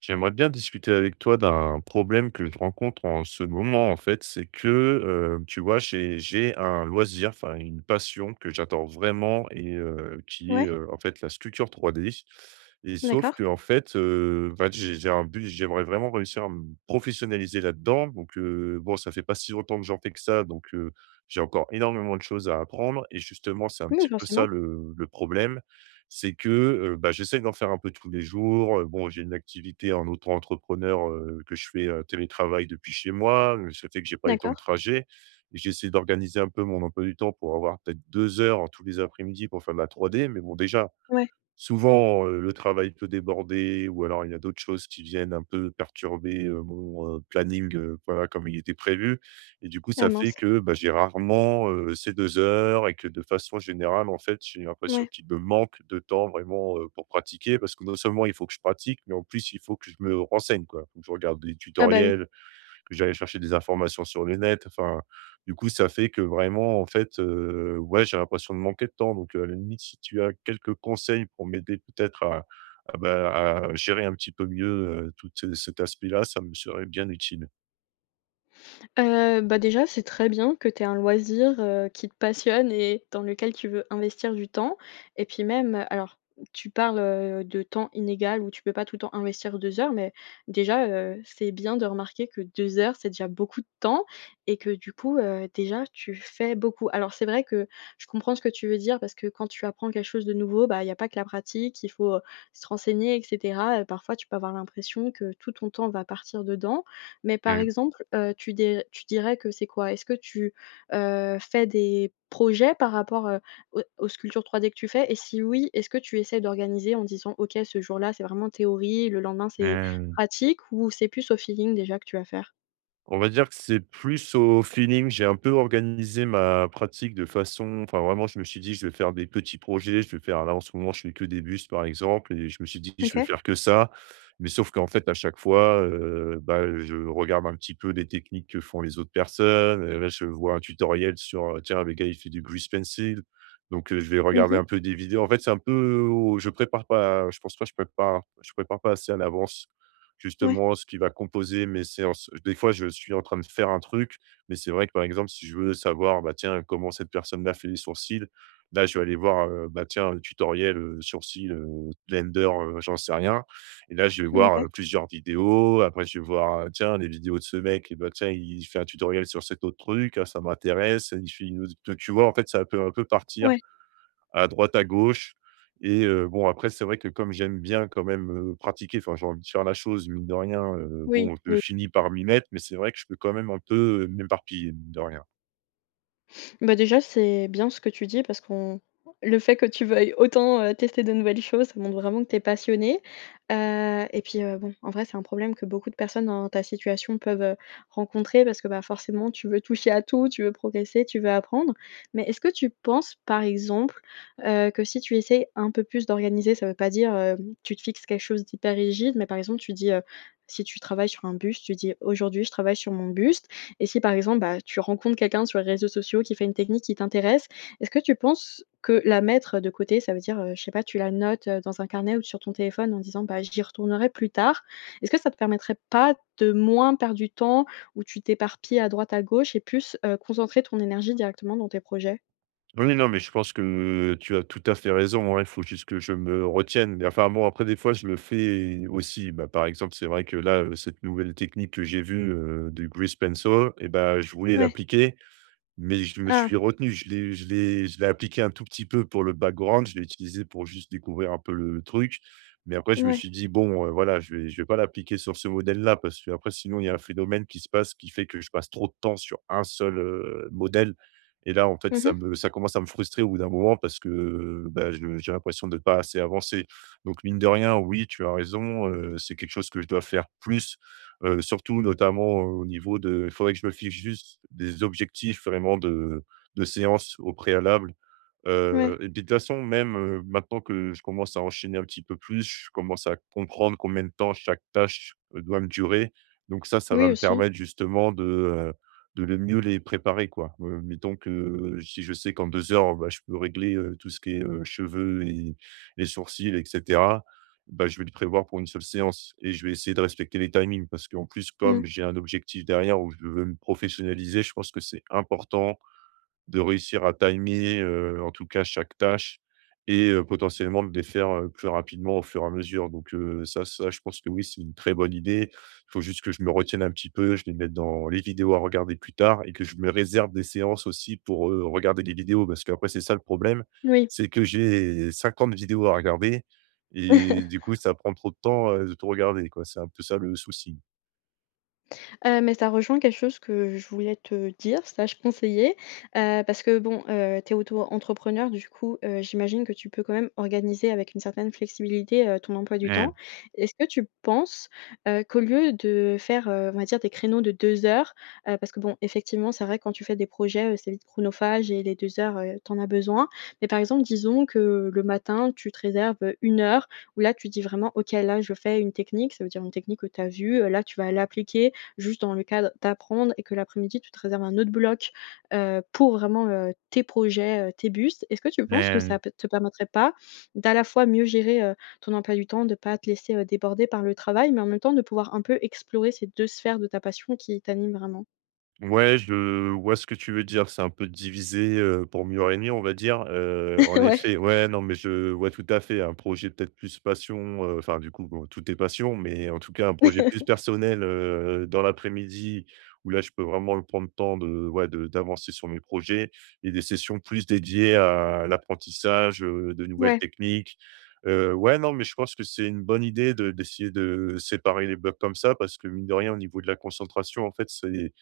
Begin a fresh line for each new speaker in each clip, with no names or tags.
J'aimerais bien discuter avec toi d'un problème que je rencontre en ce moment, en fait. C'est que, tu vois, j'ai un loisir, enfin une passion que j'adore vraiment et qui est,
Ouais,
en fait, la sculpture 3D et sauf que
d'accord.
en fait, bah, j'ai un but, j'aimerais vraiment réussir à me professionnaliser là-dedans donc bon, ça fait pas si longtemps que j'en fais que ça donc j'ai encore énormément de choses à apprendre et justement, c'est un
Oui,
petit peu ça
forcément.
le problème c'est que, bah, j'essaie d'en faire un peu tous les jours, bon, j'ai une activité en auto-entrepreneur, que je fais, télétravail depuis chez moi, ça fait que j'ai pas les temps de
D'accord.
trajet. Et j'essaie d'organiser un peu mon emploi du temps pour avoir peut-être 2 heures tous les après-midi pour faire de la 3D mais bon déjà,
Ouais.
souvent, le travail peut déborder ou alors il y a d'autres choses qui viennent un peu perturber, mon, planning, voilà, comme il était prévu et du coup,
Ah
ça fait
mince.
que, bah, j'ai rarement, ces 2 heures et que de façon générale, en fait, j'ai l'impression
Ouais.
qu'il me manque de temps vraiment, pour pratiquer parce que non seulement il faut que je pratique, mais en plus il faut que je me renseigne, quoi. Faut que je regarde des
Ah bah, oui.
tutoriels, que j'allais chercher des informations sur le net. Enfin, du coup, ça fait que vraiment, en fait, ouais, j'ai l'impression de manquer de temps. Donc, à la limite, si tu as quelques conseils pour m'aider peut-être à bah, à gérer un petit peu mieux, tout ce cet aspect-là, ça me serait bien utile.
Bah, déjà, c'est très bien que tu aies un loisir, qui te passionne et dans lequel tu veux investir du temps et puis même, alors tu parles, de temps inégal où tu peux pas tout le temps investir 2 heures, mais déjà, c'est bien de remarquer que 2 heures, c'est déjà beaucoup de temps et que du coup, déjà tu fais beaucoup. Alors c'est vrai que je comprends ce que tu veux dire parce que quand tu apprends quelque chose de nouveau, bah, il y a pas que la pratique, il faut, se renseigner et cetera et parfois tu peux avoir l'impression que tout ton temps va partir dedans. Mais par
Mmh
exemple, tu dirais que c'est quoi? Est-ce que tu, fais des projets par rapport, aux sculptures 3D que tu fais? Et si oui, est-ce que tu essaies d'organiser en disant: «OK, ce jour-là, c'est vraiment théorie, le lendemain, c'est
mh.
pratique» ou c'est plus au feeling déjà que tu vas faire?
On va dire que c'est plus au feeling. J'ai un peu organisé ma pratique de façon enfin, vraiment, je me suis dit: «Je vais faire des petits projets, je vais faire» là, en ce moment, je fais que des bustes, par exemple et je me suis dit: «Je vais
OK.
faire que ça». Mais sauf qu'en fait, à chaque fois, bah, je regarde un petit peu les techniques que font les autres personnes, là, je vois un tutoriel sur, tiens, le gars, il fait du grease pencil. Donc, je vais regarder
Mmh.
un peu des vidéos. En fait, c'est un peu au je prépare pas je pense pas je prépare pas assez à l'avance
Ouais.
justement ce qui va composer mes séances. Des fois, je suis en train de faire un truc, mais c'est vrai que par exemple, si je veux savoir, bah tiens, comment cette personne-là fait les sourcils, là, je vais aller voir, bah tiens, le tutoriel, sourcils, Blender, j'en sais rien et là, je vais voir,
OK.
plusieurs vidéos. Après, je vais voir, tiens, les vidéos de ce mec et bah tiens, il fait un tutoriel sur cet autre truc, ah ça m'intéresse, il fait une autre tu vois? En fait, ça peut un peu partir
Ouais.
à droite, à gauche. Et bon, après, c'est vrai que comme j'aime bien quand même, pratiquer, enfin, j'ai envie de faire la chose, mine de rien, bon,
Oui,
je finis par m'y mettre, mais c'est vrai que je peux quand même un peu, m'éparpiller, mine de rien.
bah, déjà, c'est bien ce que tu dis parce qu'on le fait que tu veuilles autant, tester de nouvelles choses, ça montre vraiment que tu es passionné, et puis, bon, en vrai, c'est un problème que beaucoup de personnes dans ta situation peuvent, rencontrer parce que, bah, forcément, tu veux toucher à tout, tu veux progresser, tu veux apprendre. Mais est-ce que tu penses, par exemple, que si tu essayes un peu plus d'organiser, ça veut pas dire, tu te fixes quelque chose d'hyper rigide, mais par exemple, tu dis, si tu travailles sur un buste, tu dis: «Aujourd'hui, je travaille sur mon buste». Et si par exemple, bah, tu rencontres quelqu'un sur les réseaux sociaux qui fait une technique qui t'intéresse, est-ce que tu penses que la mettre de côté, ça veut dire, je sais pas, tu la notes, dans un carnet ou sur ton téléphone en disant: «Bah, j'y retournerai plus tard». Est-ce que ça te permettrait pas de moins perdre du temps où tu t'éparpilles à droite à gauche et plus, concentrer ton énergie directement dans tes projets?
Oui, non, mais je pense que tu as tout à fait raison, ouais, il faut juste que je me retienne. Mais enfin, bon, après, des fois, je le fais aussi. Bah, par exemple, c'est vrai que là, cette nouvelle technique que j'ai vue, du grease pencil et ben je voulais
Ouais.
l'appliquer. Mais je me
Ah,
suis retenu, je l'ai appliqué un tout petit peu pour le background, je l'ai utilisé pour juste découvrir un peu le truc. Mais après je me
ouais.
suis dit: «Bon, voilà, je vais pas l'appliquer sur ce modèle-là» parce que après, sinon il y a un phénomène qui se passe qui fait que je passe trop de temps sur un seul, modèle et là en fait
Mhm.
ça commence à me frustrer au bout d'un moment parce que, bah, je j'ai l'impression de ne pas assez avancer. Donc mine de rien, oui, tu as raison, c'est quelque chose que je dois faire plus. Surtout notamment au niveau de il faudrait que je me fixe juste des objectifs vraiment de séance au préalable. Heu
Ouais.
et puis de toute façon, même, maintenant que je commence à enchaîner un petit peu plus, je commence à comprendre combien de temps chaque tâche, doit me durer. Donc ça va
Oui
me
aussi.
permettre justement de le mieux les préparer, quoi. Mettons que si je sais qu'en 2 heures, bah, je peux régler, tout ce qui est, cheveux et les sourcils et cetera, bah, je vais le prévoir pour une seule séance et je vais essayer de respecter les timings parce qu'en plus,
Mmh.
comme j'ai un objectif derrière où je veux me professionnaliser, je pense que c'est important de réussir à timer, en tout cas chaque tâche et potentiellement de les faire, plus rapidement au fur et à mesure. Donc ça je pense que oui, c'est une très bonne idée. Il faut juste que je me retienne un petit peu, je les mette dans les vidéos à regarder plus tard et que je me réserve des séances aussi pour, regarder des vidéos parce qu'après c'est ça le problème,
Oui.
c'est que j'ai 50 vidéos à regarder et du coup ça prend trop de temps, de tout regarder quoi. C'est un peu ça le souci.
Mais ça rejoint quelque chose que je voulais te dire, slash conseiller, parce que bon, tu es auto-entrepreneur du coup, j'imagine que tu peux quand même organiser avec une certaine flexibilité, ton emploi du
Mmh.
temps. Est-ce que tu penses, qu'au lieu de faire, on va dire des créneaux de 2 heures, parce que bon effectivement c'est vrai quand tu fais des projets, c'est vite chronophage et les 2 heures, tu en as besoin. Mais par exemple disons que le matin tu te réserves, 1 heure où là tu dis vraiment: «OK là je fais une technique», ça veut dire une technique que tu as vue, là tu vas l'appliquer juste dans le cadre d'apprendre et que l'après-midi, tu te réserves un autre bloc, pour vraiment, tes projets, tes bustes. Est-ce que tu penses que ça
Mmh.
peut te permettrait pas d'à la fois mieux gérer, ton emploi du temps, de pas te laisser, déborder par le travail, mais en même temps de pouvoir un peu explorer ces deux sphères de ta passion qui t'animent vraiment?
Ouais, je vois ce que tu veux dire. C'est un peu divisé pour mieux régner, on va dire. Heu, en
Ouais.
effet, ouais, non, mais je vois tout à fait un projet peut-être plus passion, enfin, du coup, bon, tout est passion, mais en tout cas, un projet plus personnel, dans l'après-midi où là, je peux vraiment me prendre le temps de, ouais, de d'avancer sur mes projets et des sessions plus dédiées à l'apprentissage, de nouvelles
Ouais.
techniques. Ouais, non, mais je pense que c'est une bonne idée de d'essayer de séparer les blocs comme ça parce que mine de rien, au niveau de la concentration, en fait, c'est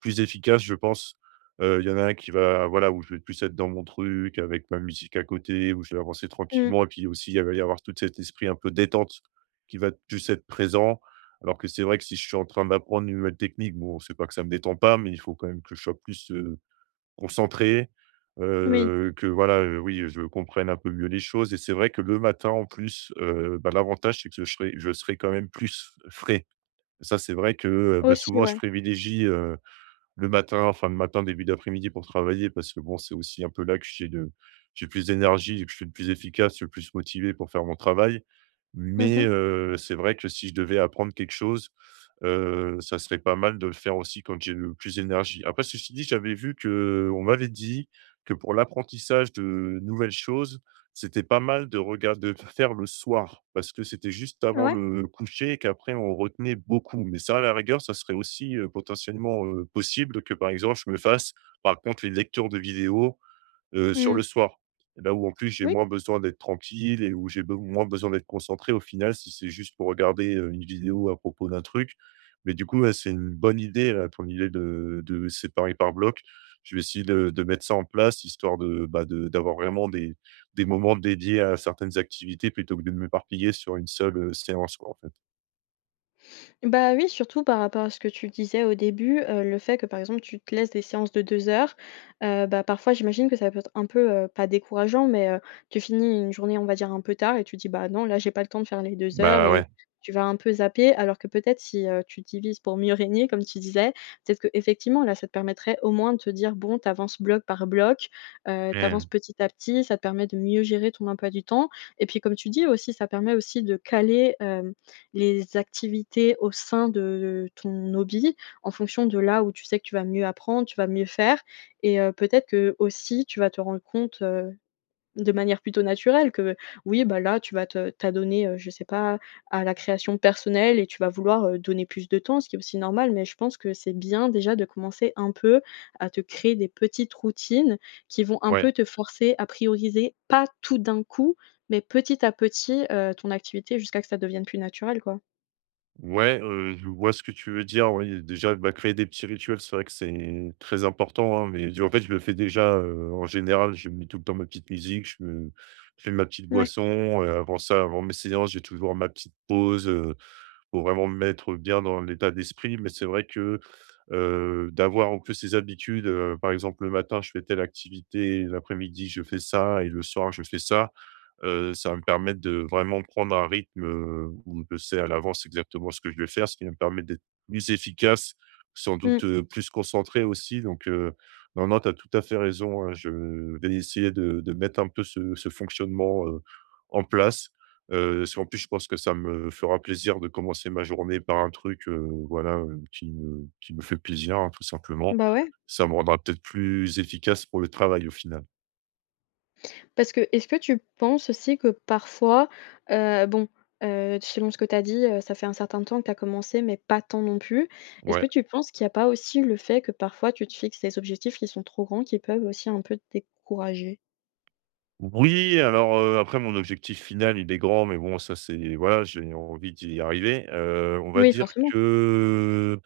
plus efficace, je pense. Il y en a un qui va voilà, où je vais plus être dans mon truc avec ma musique à côté, où je vais avancer
Mmh.
tranquillement et puis aussi, il va y avoir tout cet esprit un peu détente qui va plus être présent. Alors que c'est vrai que si je suis en train d'apprendre une nouvelle technique, bon, c'est pas que ça me détend pas, mais il faut quand même que je sois plus, concentré,
Oui.
que voilà, oui, je comprenne un peu mieux les choses et c'est vrai que le matin en plus, bah, l'avantage c'est que je serai quand même plus frais. Ça, c'est vrai que, bah,
Aussi,
souvent je
ouais.
privilégie, le matin, enfin le matin, début d'après-midi pour travailler parce que bon, c'est aussi un peu là que j'ai plus d'énergie que je suis le plus efficace, le plus motivé pour faire mon travail.
Mmh
Mais
mh.
c'est vrai que si je devais apprendre quelque chose, ça serait pas mal de le faire aussi quand j'ai le plus d'énergie. Après ceci dit, j'avais vu que on m'avait dit que pour l'apprentissage de nouvelles choses c'était pas mal de faire le soir parce que c'était juste avant
Ouais?
le coucher et qu'après on retenait beaucoup. Mais ça, à la rigueur, ça serait aussi, potentiellement, possible que, par exemple, je me fasse, par contre, les lectures de vidéos sur le
Mmh.
soir. Là où en plus j'ai
Oui.
moins besoin d'être tranquille et où j'ai be moins besoin d'être concentré au final, si c'est juste pour regarder, une vidéo à propos d'un truc. Mais du coup, ouais, c'est une bonne idée là, ton idée de séparer par bloc. Je vais essayer de mettre ça en place histoire de, bah, de d'avoir vraiment des moments dédiés à certaines activités plutôt que de m'éparpiller sur une seule, séance quoi, en fait.
Bah oui, surtout par rapport à ce que tu disais au début, le fait que, par exemple, tu te laisses des séances de 2 heures, bah, parfois j'imagine que ça peut être un peu, pas décourageant, mais, tu finis une journée, on va dire, un peu tard et tu dis: «Bah, non, là, j'ai pas le temps de faire les 2 heures»
Bah, ouais,
et tu vas un peu zapper. Alors que peut-être si, tu divises pour mieux régner, comme tu disais, peut-être que effectivement là, ça te permettrait au moins de te dire: «Bon, tu avances bloc par bloc, tu
mmh,
avances petit à petit», ça te permet de mieux gérer ton emploi du temps et puis, comme tu dis aussi, ça permet aussi de caler, les activités au sein de ton hobby, en fonction de là où tu sais que tu vas mieux apprendre, tu vas mieux faire et peut-être que aussi tu vas te rendre compte, de manière plutôt naturelle que oui, bah, là, tu vas te t'adonner, je sais pas, à la création personnelle et tu vas vouloir, donner plus de temps, ce qui est aussi normal. Mais je pense que c'est bien déjà de commencer un peu à te créer des petites routines qui vont un
ouais.
peu te forcer à prioriser, pas tout d'un coup, mais petit à petit, ton activité jusqu'à que ça devienne plus naturel, quoi.
Ouais, je vois ce que tu veux dire, oui, déjà, bah, créer des petits rituels, c'est vrai que c'est très important, hein, mais en fait, je le fais déjà, en général, je mets tout le temps ma petite musique, je fais ma petite
Ouais,
boisson, avant ça, avant mes séances, j'ai toujours ma petite pause, pour vraiment me mettre bien dans l'état d'esprit. Mais c'est vrai que, d'avoir un peu ces habitudes, par exemple, le matin, je fais telle activité, l'après-midi, je fais ça et le soir, je fais ça. Ça va me permettre de vraiment prendre un rythme, où je sais à l'avance exactement ce que je vais faire, ce qui va me permettre d'être plus efficace, sans doute,
mmh.
plus concentré aussi donc non, non, tu as tout à fait raison, hein. Je vais essayer de mettre un peu ce fonctionnement, en place, parce qu'en plus je pense que ça me fera plaisir de commencer ma journée par un truc, voilà, qui me fait plaisir, hein, tout simplement.
Bah, ouais,
Ça me rendra peut-être plus efficace pour le travail au final.
parce que est-ce que tu penses aussi que parfois, bon, selon ce que tu as dit, ça fait un certain temps que tu as commencé, mais pas tant non plus. Est-ce
Ouais.
que tu penses qu'il y a pas aussi le fait que parfois tu te fixes des objectifs qui sont trop grands, qui peuvent aussi un peu te décourager?
Oui, alors, après mon objectif final, il est grand, mais bon, ça c'est voilà, j'ai envie d'y arriver. On va
Oui,
dire
forcément,
que,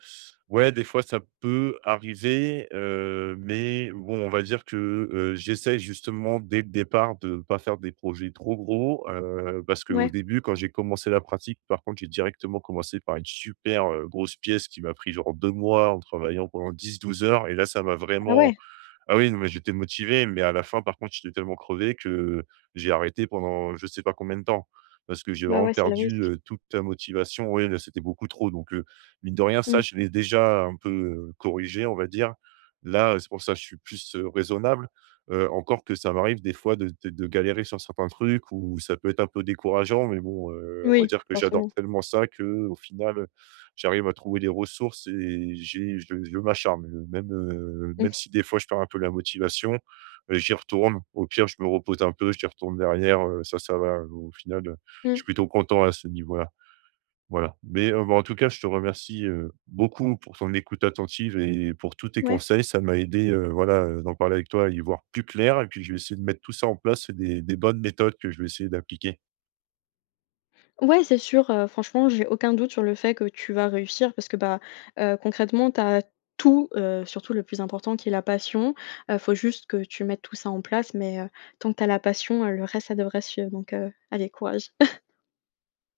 ouais, des fois ça peut arriver, mais bon, on va dire que, j'essaie justement dès le départ de ne pas faire des projets trop gros, parce qu'au
ouais.
début, quand j'ai commencé la pratique, par contre, j'ai directement commencé par une super, grosse pièce qui m'a pris genre 2 mois en travaillant pendant 10-12 heures et là, ça m'a
Ah
vraiment.
ouais,
Ah oui, non, mais j'étais motivé, mais à la fin, par contre, j'étais tellement crevé que j'ai arrêté pendant je sais pas combien de temps. Parce que j'ai
bah,
vraiment
ouais, c'est le
perdu,
risque.
toute la motivation. Oui, là, c'était beaucoup trop, donc mine de rien, ça,
Mmh.
je l'ai déjà un peu, corrigé, on va dire. Là, c'est pour ça, que je suis plus, raisonnable, encore que ça m'arrive des fois de galérer sur certains trucs où ça peut être un peu décourageant, mais bon, on va
Oui,
dire que j'adore
forcément.
tellement ça que au final j'arrive à trouver des ressources et j'ai je m'acharne, même, même
Mmh.
si des fois je perds un peu la motivation, j'y retourne. Au pire, je me repose un peu, j'y retourne derrière, ça va, au final, je
Mmh.
suis plutôt content à ce niveau-là. Voilà, mais, bah, en tout cas, je te remercie, beaucoup pour ton écoute attentive et pour tous tes
Ouais.
conseils. Ça m'a aidé, voilà, d'en parler avec toi, à y voir plus clair et puis je vais essayer de mettre tout ça en place. C'est des bonnes méthodes que je vais essayer d'appliquer.
Ouais, c'est sûr, franchement, j'ai aucun doute sur le fait que tu vas réussir parce que, bah, concrètement, tu as tout, surtout le plus important qui est la passion. Faut juste que tu mettes tout ça en place, mais, tant que tu as la passion, le reste ça devrait suivre donc, allez courage.